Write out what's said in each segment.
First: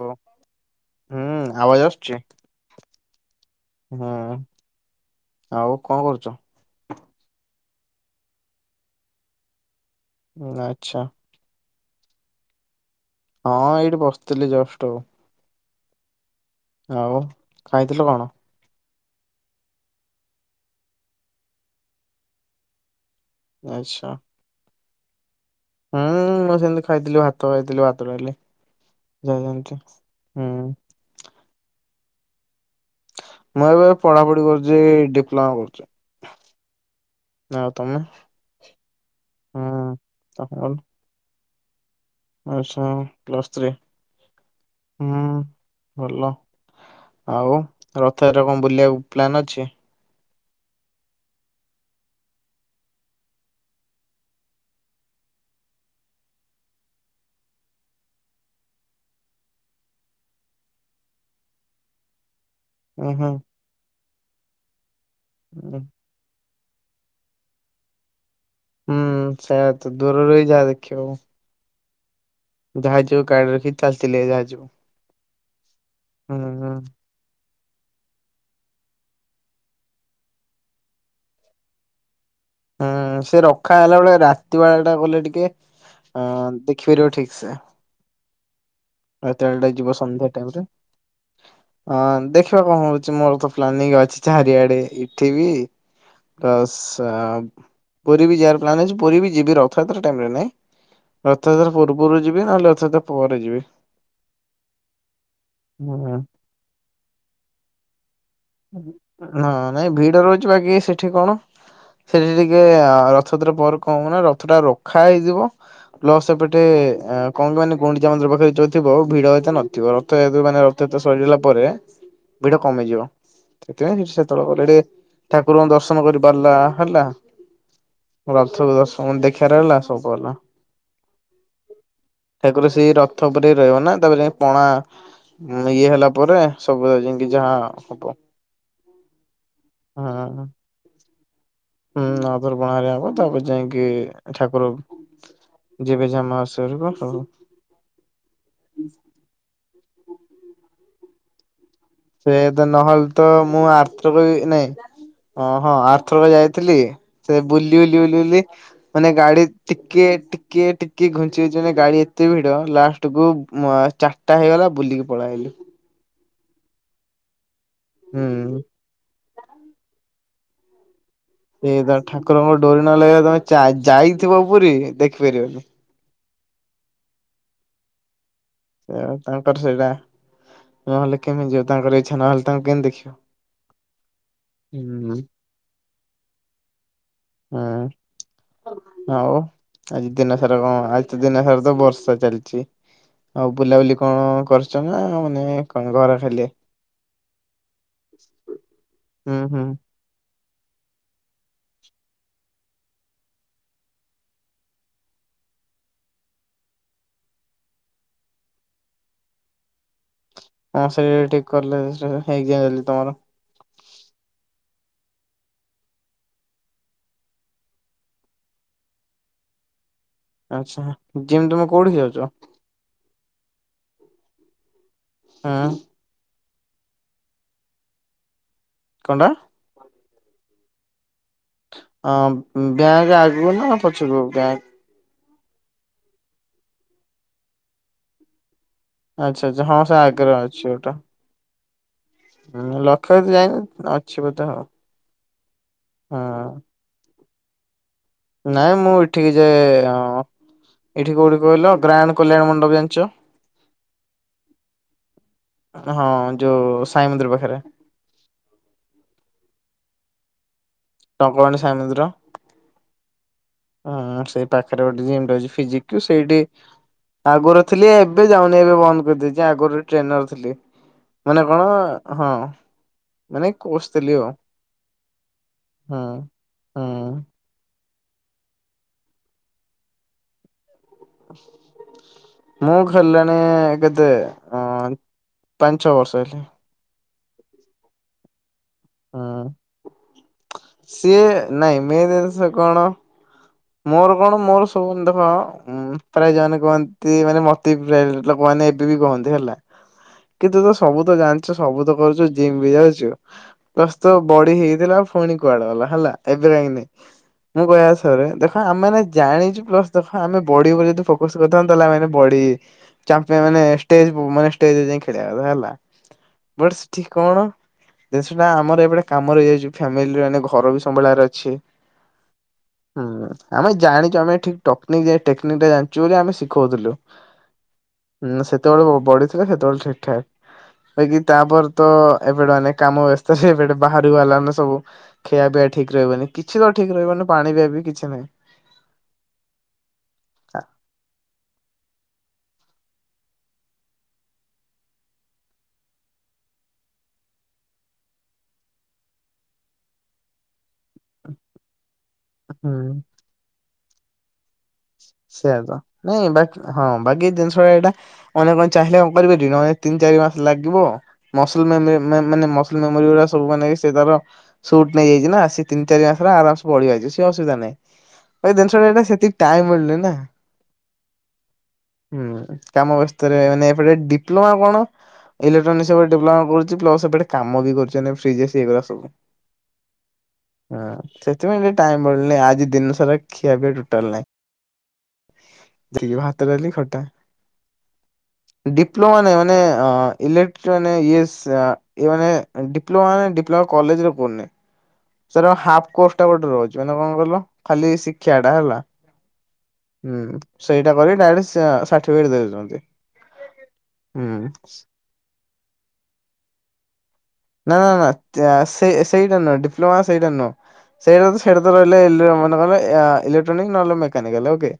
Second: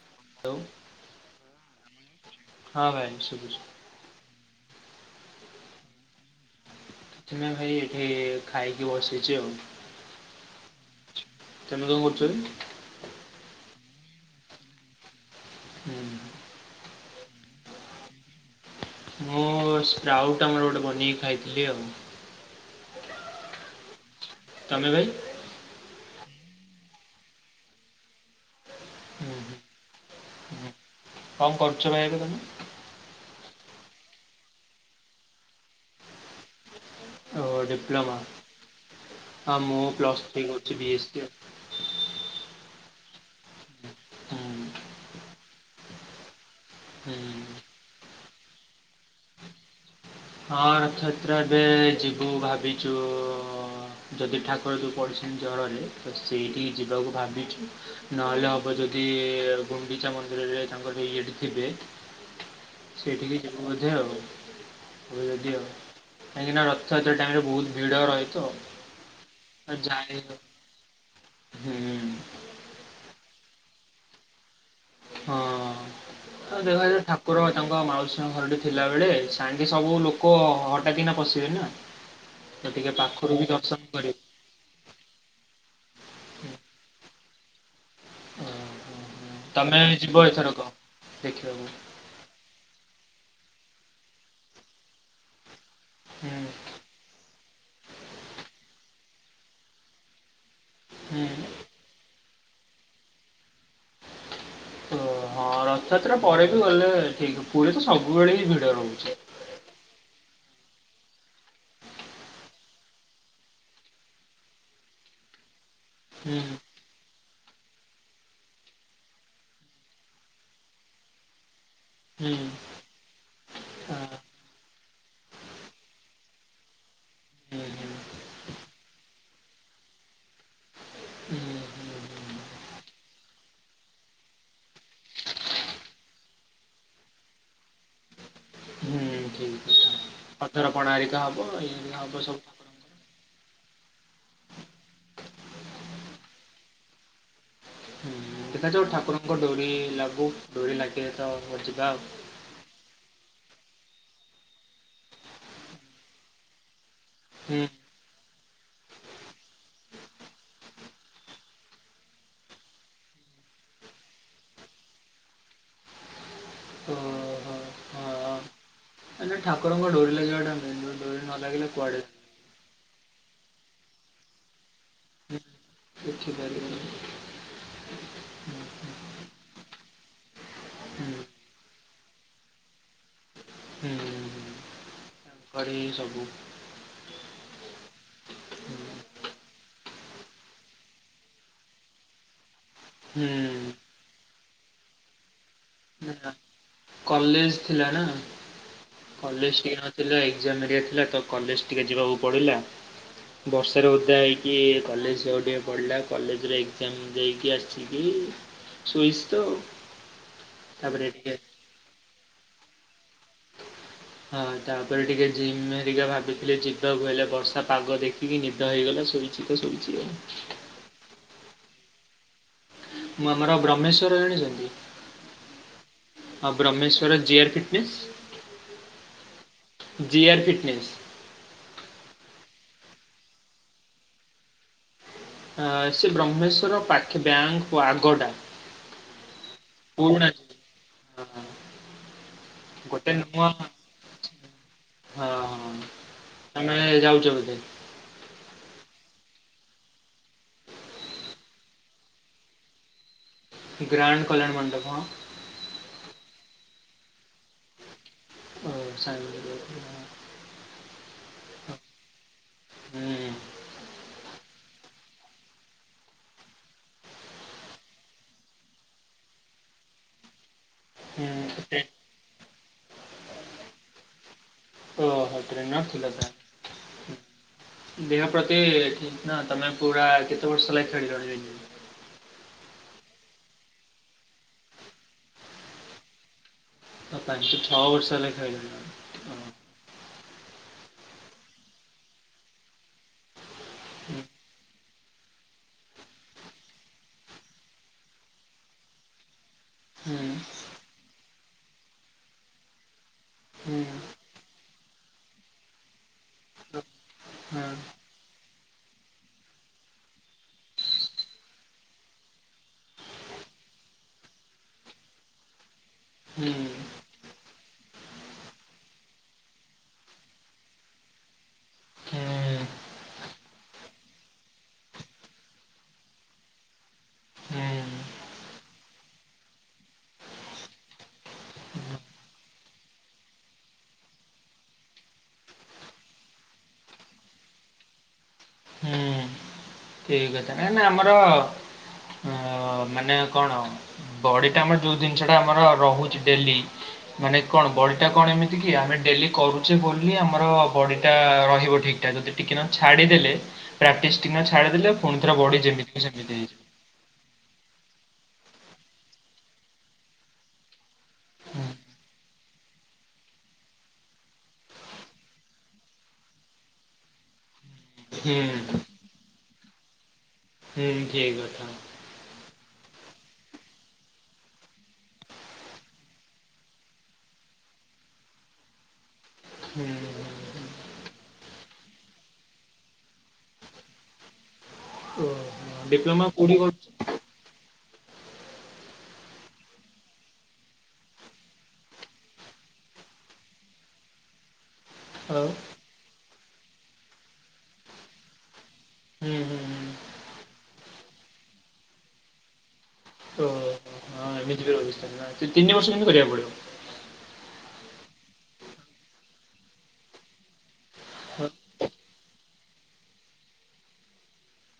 କୁହ ହ୍ୟାଲୋ ହୁଁ ଆବାଜ ଆସୁଚି? ହଁ ଭାଇ ଶୁଭୁଛି। ହୁଁ ଆଉ କଣ କରୁଚ? କିଛି ନାଇ ଭାଇ ଏଇଠି ଖାଇକି ବସିଚି ଆଉ। ଆଚ୍ଛା। ତେମେ କଣ କରୁଚ କି? ହଁ ଏଇଠି ବସିଥିଲି ଜଷ୍ଟ ଆଉ। ହୁଁ। ଆଉ ଖାଇଥିଲ କଣ? ମୁଁ ସ୍ପ୍ରାଉଟ୍ ମୋର ଗୋଟେ ବନେଇକି ଖାଇଥିଲି ଆଉ। ଆଚ୍ଛା। ତମେ ଭାଇ ମୁଁ ସେମିତି ଖାଇଥିଲି ଭାତ ଖାଇଥିଲି ଭାତଡାଲି। ହୁଁ ହୁଁ [unintelligible] ହୁଁ। କଣ କରୁଚ ଭାଇ ଏବେ ତମେ? ମୁଁ ଏବେ ପଢାପଢି କରୁଚି ଡିପ୍ଲୋମା କରୁଚି। ଓ ଆଉ ତମେ ଡିପ୍ଲୋମା। ହୁଁ। ହଁ ମୁଁ ପ୍ଲସ୍ ଥ୍ରୀ କରୁଛି [unintelligible] ବି ଏସ୍ ସି ଆଉ। ମୋର ପ୍ଲସ୍ ଥ୍ରୀ। ହୁଁ ହୁଁ ଭଲ। ହୁଁ। ଆଉ ରଥଯାତ୍ରା ରେ କଣ ବୁଲିବାକୁ ପ୍ଲାନ୍ ଅଛି? ହଁ ରଥାଯାତ୍ରା ଏବେ ଯିବୁ ଭାବିଚୁ, ଯଦି ଠାକୁର ଯୋଉ ପଡିଛନ୍ତି ଜରରେ ସେଇଠିକି ଯିବାକୁ ଭାବିଚୁ ନହେଲେ ହବ ଯଦି ଗୁଣ୍ଡିଚା ମ [unintelligible] ତାଙ୍କର ଇଏଟି ଥିବେ। [inaudible] ହୁଁ ସେଇଠିକି ଯିବୁ ବୋଧେ ଆଉ। [unintelligible] ଉଁ, କାହିଁକି ନା ରଥଯାତ୍ରା ଟାଇମରେ ବହୁତ ଭିଡ଼ ରହି ହୁଁ ସେଇ ତ ଦୂରରୁ ରହି ଯାହା ଦେଖିବ। ହୁଁ। [unintelligible] ହୁଁ ହଁ ହୁଁ ଦେଖାଯାଉ ଠାକୁର ତାଙ୍କ ମାଉସୀଙ୍କ ଘରଠି ଥିଲାବେଳେ ସାଙ୍ଗେ ସବୁ ଲୋକ ହଠାତ୍ କିନା ପଶିବେ ନା। ତ ଟିକେ ହୁଁ ପାଖରୁ ସେ ବି ରଖା ଦର୍ଶନ ହେଲା କରିବେ। ବେଳେ ରାତି ବେଳା ଟା ଗଲେ ଟିକେ ହଁ ଦେଖିପାରିବ ଠିକ୍ ସେ। ଆଉ ତମେ ବା ଯିବ ସନ୍ଧ୍ୟା ଟାଇମ ରେ। ଦେଖିବାକୁ ହଁ ଦେଖିବା କଣ ହଉଛି ମୋର ତ ପ୍ଲାନିଂ ଅଛି ଚାରିଆଡେ ଏଠି ବି ହୁଁ ପ୍ଲସ ପୁରୀ ବି ଯିବାର ପ୍ଲାନ ଅଛି। ପୁରୀ ବି ଯିବି ରଥଯାତ୍ରା ଟାଇରେ ନାଇଁ ହୁଁ ରଥଯାତ୍ରା ପୂର୍ବରୁ ଯି ମୁଁ ନହେଲେ ରଥାଯାତ୍ରା ପରେ ଯିବି। ଓ ହଁ ରଥଯାତ୍ରା ହୁଁ। ପରେ ବି ଗଲେ ଠିକ ପୁରୀ ତ ସବୁବେଳେ ବି ଭିଡ ରହୁଚି। ହଁ ନାଇଁ ଭିଡ ରହୁଛି ବାକି ସେଠି କଣ ସେଇ ଦିନିକିଆ ରଥଯାତ୍ରା ପରେ କଣ ହବ ନା ରଥଟା ରଖା ହେଇଥିବ। [unintelligible] ସେ ହୁଁ ପଟେ କଣ କାହାନି ଗୁଣ୍ଡିଚା ମନ୍ଦିର ପାଖରେ ଯଉ ଥିବ ଭିଡ ଏତେ ନଥିବ ରଥ ମାନେ ରଥୟାତ୍ରା ସରିିଗଲା ପରେ ହୁଁ ଭିଡ କମିଯିବ। ଆ ସେଥିପାଇଁ ସେତେବେଳେ ଗଲେ ଟିକେ ଠାକୁରଙ୍କ ଦର୍ଶନ କରି ପାରିଲା। ହେଲା। ହୁଁ ହୁଁ ରଥ ଦେଖିବାର ହେଲା, ସବୁ ହେଲା। ହୁଁ ହୁଁ ହୁଁ ଠାକୁର ସେଇ ରଥ ଉପରେ ରହିବ ନା। ତାପରେ ଯାଇ ପଣା ମୁଁ ଇଏ ହେଲା ପରେ ସବୁ ଯାଇକି ଯାହା ହବ। ହୁଁ। ଠିକ୍ କଥା ହୁଁ। [unintelligible] ହେରିକା ହୁଁ ହବ ସବୁ ଅଧର ପଣା ହେଲେ ହବ ତାପରେ ଯାଇକି କି ଠାକୁର ଯିବେ ଯାହା ମାଉସୀ ଘରକୁ ହୁଁ ଦେଖାଯାଉ ଠାକୁରଙ୍କ ଡୋରି ଲାଗୁ, ଡୋରି ଲାଗିଲେ ତ ଯିବା ଆଉ। ସେଇଆ ତ ନହେଲେ ତ ମୁଁ ଆର ଥର ବି ନାଇଁ ଓ ହଁ ଆରଥରକ ଯାଇଥିଲି ସେ ହୁଁ ବୁଲି, ବୁଲି, ବୁଲି, ବୁଲି ମାନେ ଗାଡି ଟିକେ ଟିକେ ଟିକେ ଘୁଞ୍ଚି ଘୁଞ୍ଚି କି ମାନେ ଗାଡି ଏତେ ଭିଡ ଲାଷ୍ଟକୁୁ ମୁଁ ଆ ଚାରିଟା ହେଇଗଲା ବୁଲିକି ପଳେଇ ଆଇଲି। ହୁଁ। ହେ ନାଁ ଠାକୁରଙ୍କ ଡୋରି ଲାଗିବା ଟା ମେନେ ବା। ସେ ତ ଠାକୁରଙ୍କ ଡୋରି ନ ଲାଗିଲେ ତମେ ଯା ଯାଇଥିବ ପୁରୀ ଦେଖିପାରିବନି। ଦେଖିପାରିବନି। ହୁଁ ସେଆ ତାଙ୍କ ର ସେଇଟା। ହୁଁ ହୁଁ। ନହେଲେ କେମିତି ଯିବ ତାଙ୍କର ଇଚ୍ଛା ନହେଲେ ତାଙ୍କୁ କେମିତି ଦେଖିବ। ହୁଁ! ଏଇ ସବୁ। ହଁ। ହୁଁ ହଉ ଆଜି ଦିନ ସାରା କଣ ଆଜି ତ ଦିନ ସାରା ତ ବର୍ଷା ଚାଲିଛି। ଆଉ ବୁଲାବୁଲି କଣ କରିଛ ନା ମାନେ କଣ ଘରେ ନା ଖାଲି? କଲେଜ ଥିଲା ନା। ହୁଁ କଲେଜ ହୁଁ। ଟିକେ ନଥିଲେ ଏକ୍ଜାମ୍ ହେରିକା ଥିଲା ତ କଲେଜ ଟିକେ ଯିବାକୁ ପଡ଼ିଲା। ବର୍ଷାରେ ଓଦା ହେଇକି କଲେଜ ଯିବାକୁ ଟିକେ ପଡ଼ିଲା। କଲେଜରେ ଏକ୍ଜାମ ଦେଇକି ଆସିକି ହଁ। ଶୋଇସ୍ ତ। ହଁ ସେ ତାପରେ ଟିକେ ଠିକ କଲେ ସେ [unintelligible] ତମର। ହଁ ତାପରେ ଟିକେ ଜିମ୍ ହେରିକା ଭାବିଥିଲେ ଯିବାକୁ। ହେଲେ ବର୍ଷା ପାଗ ଦେଖିକି ନିଦ ହେଇଗଲା ଶୋଇଛି ତ ଶୋଇ [unintelligible] ଆଚ୍ଛା, ଜିମ୍ ତୁମେ କୋଉଠି ଯାଉଛ? ମୁଁ ଆମର ବ୍ରହ୍ମେଶ୍ଵର ଜାଣିଛନ୍ତି? ଆ। ଆଉ ବ୍ରହ୍ମେଶ୍ଵରେ ଜି ଆର ପି ଫିସ୍ କଣଟା? G R P fees. ହଁ ବ୍ୟାଙ୍କ ଆଗୁକୁ ନା ପଛକୁ ବ୍ୟାଙ୍କ? ଅ ସେ ବ୍ରହ୍ମେଶ୍ଵର ପାଖେ ବ୍ୟାଙ୍କ ଓ ଆଗଟା। ଆଚ୍ଛା। ଆଚ୍ଛା! ହଁ ସେ ପୁରୁଣା ଆଗରେ ଅଛି ଗୋଟେ। ହଁ ଗୋଟେ ଲକ୍ଷ ଯାଇନି ଅଛି ବ ହଁ-ଅ-ଅ-ଅ ତମେ ଯାଉଛ ବୋଧେ। ନାଇଁ ମୁଁ ଏଠିକି ଯାଏ-ଏ-ଏ-ଏ ଅ ଏଠି କୋଉଠି କହିଲ ଗ୍ରାନ୍ଡ କଲ୍ୟାଣ ମଣ୍ଡପ ଜାଣିଛ? ଗ୍ରାଣ୍ଡ କଲ୍ୟାଣ ମଣ୍ଡପ। ଯୋଉ-ଉ-ଉ ସାଇ ମନ୍ଦିର ପାଖରେ। ଓ ସାଇ ମନ୍ଦିର ପାଖରେ। ଟଙ୍କ ପାଣି ସାଇ ମନ୍ଦିର। ହୁଁ। ହଁ ସେଇ ପାଖରେ ଗୋଟେ ଜିମ ଟେ ଅଛି ଫିିଜିକ ତ ସେଇଠି ଆଗରୁ ଥିଲି ଏବେ ଯାଉନି ଏବେ ବନ୍ଦ କରିଦେଇଛି ଆଗରୁ ଟ୍ରେନର ଥିଲି। ମାନେ କଣ-ଅ-ଅ ହଁ ମାନେ କୋସ ଥିଲି ଆଉ। ଓ ହୋ ଟ୍ରେନର୍ ହୁଁ। ଥିଲ ହୁଁ ତାହେଲେ। ଦେହ ପ୍ରତି ଠିକ ନା ତମେ ପୁରା କେତେ ବର୍ଷ ହେଲାଇ ଖେଳିଲଣି ଯାଇକି। ମୁଁ ଖେଲିଲିନି କେତେ ଅ ପାଞ୍ଚ ଛଅ ବର୍ଷ ହେଲା। ହ ପାଞ୍ଚ ଛଅ ବର୍ଷ ହେଲା ଖେଲିଲଣି। ହ, ସିଏ ନାଇଁ ମେନ୍ ଜିନିଷ କଣ। ମୋର ହୁଁ କଣ ମୋର [unintelligible] ପ୍ରାୟ ଜମାନେ କୁହନ୍ତି ମାନେ ମତେ ବି ପ୍ରାୟ ଲୋକମାନେ ଏବେ ବି କୁହନ୍ତି ହେଲା କିନ୍ତୁ ତ ସବୁ ତ ଜାଣିଛ ସବୁ ତ କରୁଛ ଜିମ୍ ବି ଯାଉଛୁ ହୁଁ ପ୍ଲସ ତୋ ବଡି ହେଇଥିଲା ପୁଣି କୁଆଡେ ଗଲା ହେଲା ଏବେ କଁ ହୁଁ ନାଇଁ ମୁଁ ହଁ କହିବା ହିସାବରେ ହଁ ଆମେମାନେ ଜାଣିଚୁ ପ୍ଲସ ଦେଖ ଆମେ ବଡି ଉପରେ ଯଦି ଫୋକସ କରିଥାନ୍ତେ ତାହେଲେ ମାନେ ଏବେ ବଡି ଚାମ୍ପିଅନ ମାନେ ମାନେ ଷ୍ଟେଜ ବୁ ମାନେ ଷ୍ଟେଜରେ ଯାଇ ଖେଳିବା ଖେଳିବାକୁ ଏବେ ହେଲା ହୁଁ ହୁଁ ବଟ ସେଠି କଣ ଜିନଷଟା ଆମର ଏପଟେ କାମରେ ହେଇଯାଇଚି ଫ୍ୟାମିଲି ମାନେ ଘର ବି ସମ୍ଭାଳିବାର ଅଛି। ହୁଁ ହୁଁ। ଆମେ ଜାଣିଚୁ ଆମେ ଠିକ ଟପନିକ ଏ ଟେକନିକଟା ଜାନଚୁ ବୋଲି ଆମେ ଶିଖଉଥିଲୁ। ହୁଁ ଉଁ ସେତେବେଳେ ବ ବଡିଥିଲା ସେତେବେଳେ ଠିକ ଠାକ। ହେ କି ତାପରେ ତ ଏପଟେ ଅନେକ କାମ ବ୍ୟବସ୍ଥା [unintelligible] ବାହାରୁକୁ ବାହାଲାନା ସବୁ ଖିଆ ପିଆ ଏ ଠିକ ରହିବନି କିଛି ତ ଠିକ ରହିବନି ପାଣି ପିଆ ପି କିଛି ନାଇ। ଠିକ କଥା ନାଇଁ ନା ଆମର ଅ ମାନେ କଣ ବଡିଟା ଆମର ଯୋଉ ଦିନଷ ଟା ଆମର ରହୁଛି ଡେଲି ମାନେ କଣ ବଡି ଟା କଣ ଏମିତି କି ଆମେ ଡେ- ଡେଲି କରୁଚେ ବୋଲି ଆମର ବଡି ଟା ରହିବ ଠିକ ଠିକା ଯଦି ଟିକେ ନାକୁ ହୁଁ ଛାଡିଦେଲେ ପ୍ରେକ୍ଟିସ ଟିନା ଚେ ସେଆତ ନାଇଁ ବାକି ହଁ ବାକି ଦିନଷ ତ ଏଟା ଜଣେ ଚାହିଁଲେ କଣ କରିପାରିବ ଜଣେ ତିନି ଚାରି ମାସ ଲାଗିବ ମସୁରି ମିୟାମ୍ ମାନେ ମାନେ ମସଲ୍ ମେମୋରି ଗୁରା ସବୁ ମାନେ ସେ ତାର ସୁଟ୍ ନେଇଯାଇଚି ନା ସେ ତିନ ଚାର ମାସ ହେଲା ଆରାସବୁ ଅଳୀଆ ହୋଇଛି ଯାଇଚି ସିଏ ଅସୁବିଧା ନାହିଁ। ହୁଁ ଭାଇ ଜିନିଷ ଟାଏଟା ସେଠୀ ସେତିକି ଟାଇମି ମିଳୁନି ନା। ସେବି ଠିକି ଅଛନ୍ତି। ହୁଁ କାମ ବ୍ୟସ୍ତରେ ମାନେ ଏପଟେ ଡିପ୍ଲୋମା କଣ? ଇଲେକ୍ଟ୍ରୋନି ସେ ପଟେ ଡିପ୍ଲୋମା କରୁଚି ପ୍ଲସ ଏପଟେ କାମ ବି କରିଚି ମାନେ ଫ୍ରି ଯେ ସେଇ ଭଳିଆ ସବୁ। ହୁଁ ହୁଁ ହଁ ସେଥିପାଇଁ ଟିକେ ଟାଇମି ମିଳୁନି ଆଜି ଦିନ ସାରା ଖିଆ ପିଆ ଟୋଟାଲେ ନାହିଁ। ହୁଁ ଓହୋ ଏଇ ଡିପ୍ଲୋମା କୋଉଠି ଭାତଡାଲି କରୁଛୁ ଖଟା। ଡିପ୍ଲୋମା ନାଇ ମାନେ ଅ ଇଲେକ୍ଟ୍ର ମାନେ ଇଏସ୍ ଇଏ ମାନେ ଡିପ୍ଲୋମା ପ୍ଲ କଲେଜରେ ପଢନି। ଆଉ ସାର ଆ ହାଫ କୋର୍ସ ଟା ଗୋଟେ ରହୁଚି ମାନେ ଙ୍କ କିହିଲ ଖାଲି ଶିକ୍ଷା ଟା ହେଲା। ହୁଁ ହୁଁ ହୁଁ। ହୁଁ ସେଇଟା କରିକି ଡାରେକ୍ଟ ଷା ସାଠିପିକେଟ ଦେଉଚନ୍ତି। ଓହୋ ହଁ ଏମିତି ବି ହୁଁ। ରହୁଛି ତିନି ବର୍ଷ କିନ୍ତୁ କରିବାଆକୁ ପଡିବ। ନା ନା ନା ସେ ସେ ସେଇଟା ନୁହେଁ ଡିପ୍ଲୋମା ସେଇଟା ନୁହଁ। ସେଇଟା ହଁ ସେଇଟା ତ ରହିଲେ ଏଲେ ମନେକର ଅ ଇଲୋକ୍ଟ୍ରୋନିକ ନହେଲେ ମେକାନିକା ହେଲେ ଓକେ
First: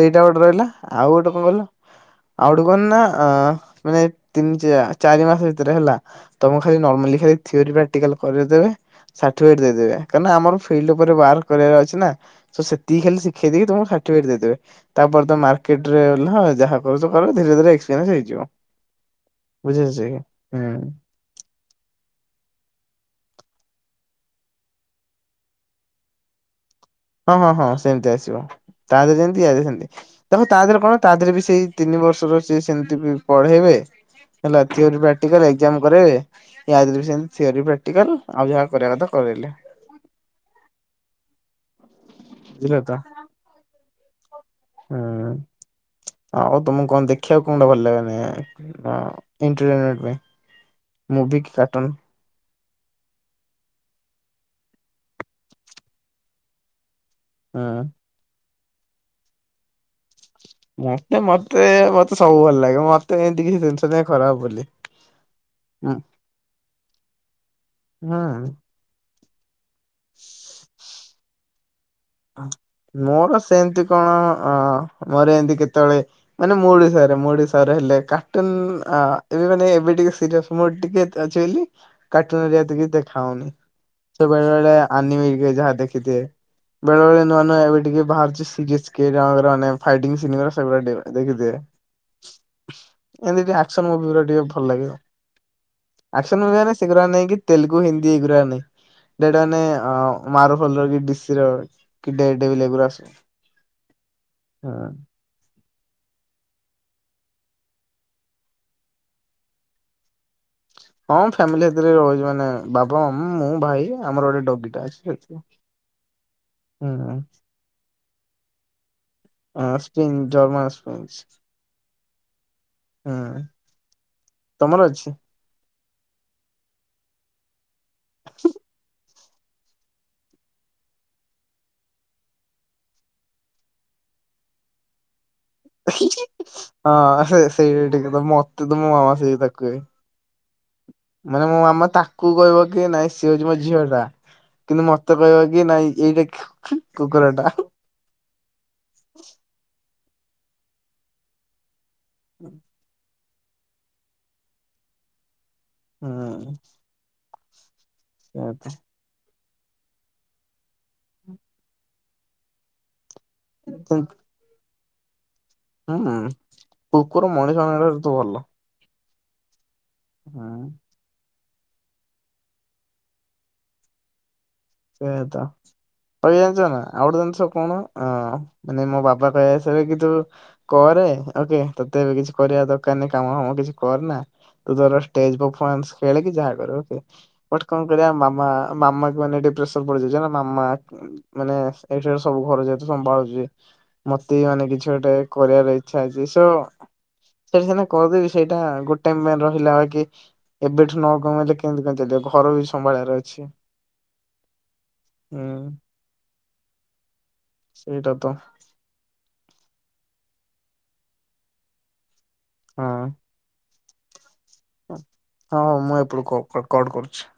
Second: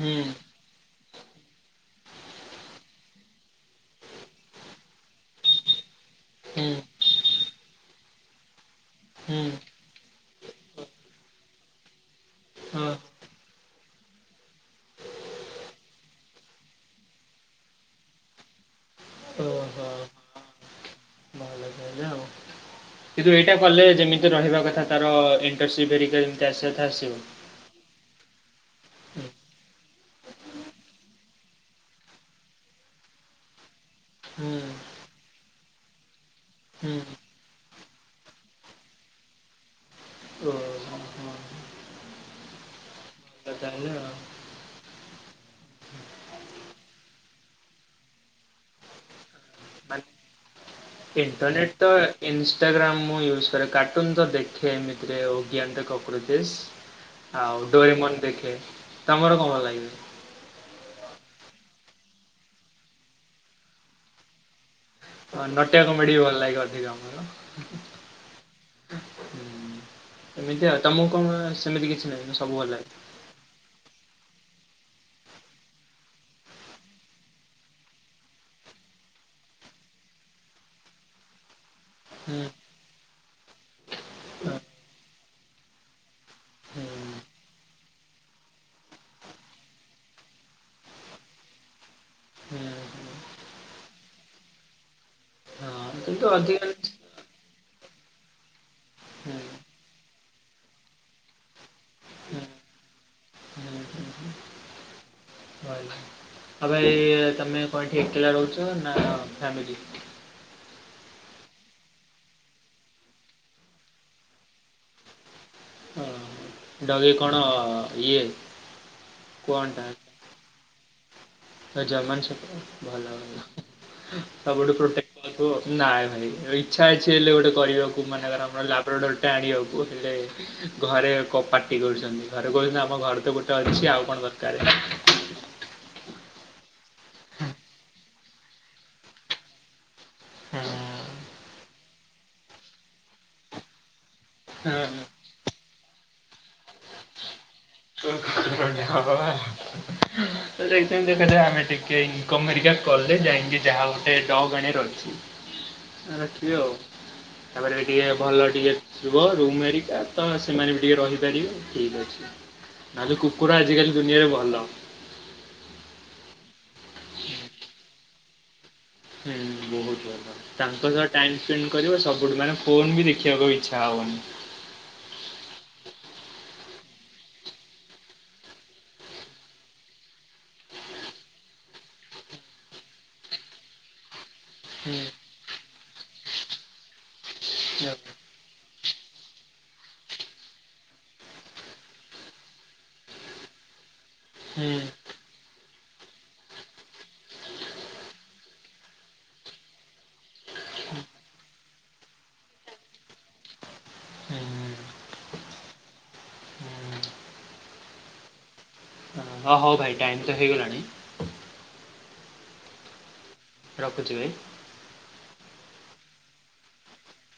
ହୁଁ ଗୋଟେ ଲା ଆଉ ଗୋଟେ ଙ୍କ କହିଲ ଆଉ ଗୋଟେ ଙ୍କ ନା ଆଁ ମାନେ ତିନ ଚା ଚାରି ମାସ ଭିତରେ ହେଲା ତମ ହୁଁ। ଖାଲିମା କାଲି ଖାଲି ଥିଉରି ପ୍ରାକ୍ଟିକାଲ କରେଇ ଦେବେ। ହୁଁ ସାଠିପିକେଟ ଦେଇେଦେବେ କାଇକିନା ଆମର ଫିଲ୍ଡ ଉପରେ ୱାର୍କ କରିବାର ଅଛି ନା ସୋ ହଁ ସେତିକି ଖାଲି ଶିଖେଇ ଦେଇକି ତମକୁ ସ୍ପିଡି ଦେଇଦେବେ ତାପରେ ମାର୍କେଟରେ ଓଲାଆ ଯାହାକରୁଚ କର ଧିପରେ ଧିରେ ଏକ୍ସପ୍ରିଏନ୍ସ ହେଇଯିବ। ବୁଝି ଓହୋ ହୋଉଛି ଆଜ୍ଞା ହୁଁ। ଏଇଆ ଆଉ କିନ୍ତୁ ଏଇଟା କଲେ ଯେମିତି ରହିବା କଥା ତାର ଇଣ୍ଟର୍ଷିପ ହେରିକା ଜେମ ଚା ହଁ ହଁ ହଁ ସେମିତି ଆସିବ। ତା ଦେହରେ ଯେମିତି ଆଦେହରେ ସେମିତି ତେଣୁ ତା ଦେହରେ କଣ ତା ଦେହରେ ବି ସେଇ ତିନି ବର୍ଷର ସିଏ ସେମିତି ବି ପଢେଇ ହୁଏ। ହୁଁ ହେଲା ଥିଓରି ପ୍ରାକ୍ଟାଲେ ଏଗେଜାମ୍ କରେ ହୁଁ ଆଦିରେ ସମିତି ସିଆରି ପ୍ରାଟିକ୍ଟାଲ ଆଉ ଯାହା କରିବା କଥା କର। ବୋଇଲେ। କୁଆଡେ ଯାଇଥିଲ? ବୁଝିଲ ତ କୁଆଡେ ଯାଇଥିଲ। ହୁଁ। ଆଉ ତମକୁ କଣ ଦେଖିବାକୁ କଉଟା ଭଲ ଲାଗେରେ ଇନ୍ତ୍ନେଟେ ପାଇଁ। ମୁଭି କି ଇଣ୍ଟରନେଟ୍ ତ କାର୍ଟୁନ ଇଜି ଇନ୍ଷ୍ଟାଗ୍ରାମ୍ ମୁଁ ୟୁଜ୍ କରେ କାର୍ଟୁନ୍ ତ ଦେଖେ ଏମିତିରେ ଓଗିଆନ୍ତେ କକୃଚେସ୍ ଆଉ ହଁ ଡୋରିମନ ଦେଖେ ତମର କଣଭଲ ଲାଗେ? ମତେ ମତେ ମତେ ସବୁ ଭଲ ଲାଗେ ମତେ ଏମତି କିଛି ଜିନିଷ ନାହିଁ ଖରାପ ବୋଲି। ନଟିଆ ହୁଁ କମେଡିୀ ଭଲ ଲାଗେ ଅଧିକ ଆମର। ହୁଁ। ହୁଁ। ଏମିତି ଆଉ ତମକୁ କଣ ସେମିତି କିଛି ନାହିଁ ସବୁ ଭଲ ଲାଗେ। ହଁ ମୋର ସେମିତି କଣ ଅଁ ମୋର ଏମିତି କେତେବେଳେ ମାନେ ମୁଡ ହିସାବରେ ମୁଡ ହିସାବ ରେହେଲେ କାଟୁନ ଆ ଏବେ ମାନେ ଏବେ ଟିକେ ସିରିଏସ ମୁଡ ଟିକେ ତ ଅଛି ବୋଲି କାର୍ଟୁନ ବେରିକା ହୁଁ ଏତେ କିଛି ଦେଖା ହଉନି। ସେ ବେଳେ ବେଳେ ଆନିମେ ହେରିକା ଯାହା ଦେଖିଥିବେ। ବେଳେ ହୁଁ। ବଳେ ନୂଆ ନୂଆ ଏବେ ଟିକେ ବାହାରୁଛିି ସିଜିଏସ କେ ରାଓ ର ମାନେ ଫାଇଟିଙ୍ଗ ସିନେମା ସେଗୁଡା ଟିକେ ଦେଖିଦିଏ। ହୁଁ। ହୁଁ ଏମୋତି ଟିକେ ଆକ୍ସନ ମୁଭି ଗୁରା ଟିକେ ଭଲ ଲାଗେ ହଁ ଆଉ କିନ୍ତୁ ଆକ୍ସନ ମୁଭି ଅଧିକା ମାନେ ହୁଁ ସେ ଗୁରା ନୁହ କି। ତେଲୁଗୁ, ହିନ୍ଦୀ ଏଇଗୁରାକ ନାଇଁ ହୁଁ ଦେଟା ମାନେ ଅଁ ମାରୁଫ ଅଲୁ ଅର୍ଜୁନ ଡି ସି ର କେଡେ କେଡେ ବିିଲ ହୁଁ ଗୁରା ଆସେ ହୁଁ ହୁଁ ହଁ। ଭଲ। ଆଉ ଭାଇ ତମେ କଣ ଏଠି ଏକେଲା ରହୁଛ ନା ଫ୍ୟାମିଲି? ହଁ ଫ୍ୟାମିଲି ସାଥିରେ ରହୁଛି ମାନେ ବାବା ଉଁ ମୁଁ ଭାଇ ଆମର ଗୋଟେ ଡଗି ଟା ଅଛି ସେତିକି ଆଉ ଓହୋ ହୁଁ ଡଗି କଣ ଇଏ ଆଉ ତିନି ଚାର ମାସ। [unintelligible] ଏଇ ଜମା ରୁ ଛୋଟ ଭଲ ଭଲ ହୁଁ ସବୁଠୁ ତମର ଅଛି? ପ୍ରୋଟେକ୍ଟ ପାଉ ଥିବ। ନାଇଁ ଭାଇ ଇଚ୍ଛା ଅଛି ହେଲେ ଗୋଟେ କରିବାକୁ ମାନେ ବା ଆମର ଲାବ୍ରୋଡର ସେଟା ଆଣିବାକୁ ହେଲେ ଘରେ କ ପାଟି କରୁଛନ୍ତି ଘରେ କହୁଛନ୍ତି ଆମ ଘରେ ତ ଗୋଟେ ଅଛି ଆଉ କଣ ଦରକାରେ। ହୀ ହି ହଁ ସେ ସେଇ ବି ଠିକ କଥା ମତେ ତ ମୋ ମାମା ସେଇ କଥା କୁହେ। ମାନେ ମୋ ମାମା ତାକୁ କହିବ କି ନାଇଁ ସିଏ ହଉଚି ମୋ ଝିଅ ଟା। କିନ୍ତୁ ମତେ କହିବ କି ନାଇଁ ଏଇଟା ଖୁ ଖୁ କୁକୁର ଟା। ହଁ ବା ନେକ୍ସଟ୍ ଟାଇମ ଦେଖା ଯାଉ ଆମେ ଟିକେ ଇନକମ ହେରୀକା କଲେ ଯାଇଁ ଏଣିକି ଯାହା ଗୋଟେ ଡଗ ଆଣିବାର ଅଛି ଅଁ ହୁଁ ରଖିବି ଆଉ ତାପରେ ଟିକେ ଭଲ ସେୟା ଟିକେ ଶୁଭ ତୁ ମେରିକା ତମେ ସେମାନେ ବି ଟିକେ ରହିପାରିବେନି ଠିକ୍ ଅଛି ନାଇ ଯଉ କୁ କୁକୁର ଆଜିକାଲି ତ ଦୁନିଆରେ ଭଲ। ହୁଁ କୁକୁର ମଣିଷ ମାନଙ୍କ ଠାରୁ ତ ଭଲ। ହୁଁ ବହୁତ ଭଲ ହୁଁ ତାଙ୍କ ସହ ଟାଇମ ଟିନ କରିବ ସବୁଠୁ ମାନେ ଫୋନ ବି ଦେଖିବାକୁ ଆଉ ଇଚ୍ଛା ହବନି। ସେୟା ତ। ଆହୁରି ଜାଣିଚ ନା ଆଉ ଗୋଟେ ଜାଣିଚ କଣ ଆଁ ମାନେ ମୋ ବାବା କହି ଆସିବେ କି ତୁ କରେ ତେ ହୋ ଓକେ ତତେ ଏବେ କିଛି କରିବା ଦରକାର ନାଇ କାମ ଫାମ କିଛି କର ନା। ତୁ ତୋର ହୁଁ ଷ୍ଟେଜ ପଫୋମାନ୍ସ ଖେଳେ କି ଯାହା କର ଓକେ ବଟ କଣ ହୁଁ କରିବା ମାମା ମାମା କୁ ମାନେ ଟି ପ୍ରେସର ପଡିଯାଉଚି ନା ମାମା ଉଁ ମାନେ ଏଇଠିର ସବୁ ଘର ଯେହେତୁ ସମ୍ଭାଳୁଛି। ମତେ ବି ମାନେ ହୁଁ। କିଛି ଗୋଟେ କରିବାର ଇଚ୍ଛା ଅଛି ସୋ। ସେଠି ସିନା କରିଦେବି ସେଇଟା ଗୋଟେ ମେଲ ରହିଲା ଅଇକି। ଏବେଠୁ ନ କମେଇଲେ କେମିତି କଣ ଚାଲିବ ଘର ବି ସମ୍ଭାଳିବାର ଅଛି। ହୁଁ। ହୁଁ। ସେଇଟା ତ। ହଁ ହଉ ଭାଇ ଟାଇମ୍ ତ ହେଇଗଲାଣି। ହଁ। ରଖୁଛିି ଭାଈ। ଉଁ ହଁ ହଉ ମୁଁ ଏପଟୁ କ-କଟ କଟ କରୁଛି।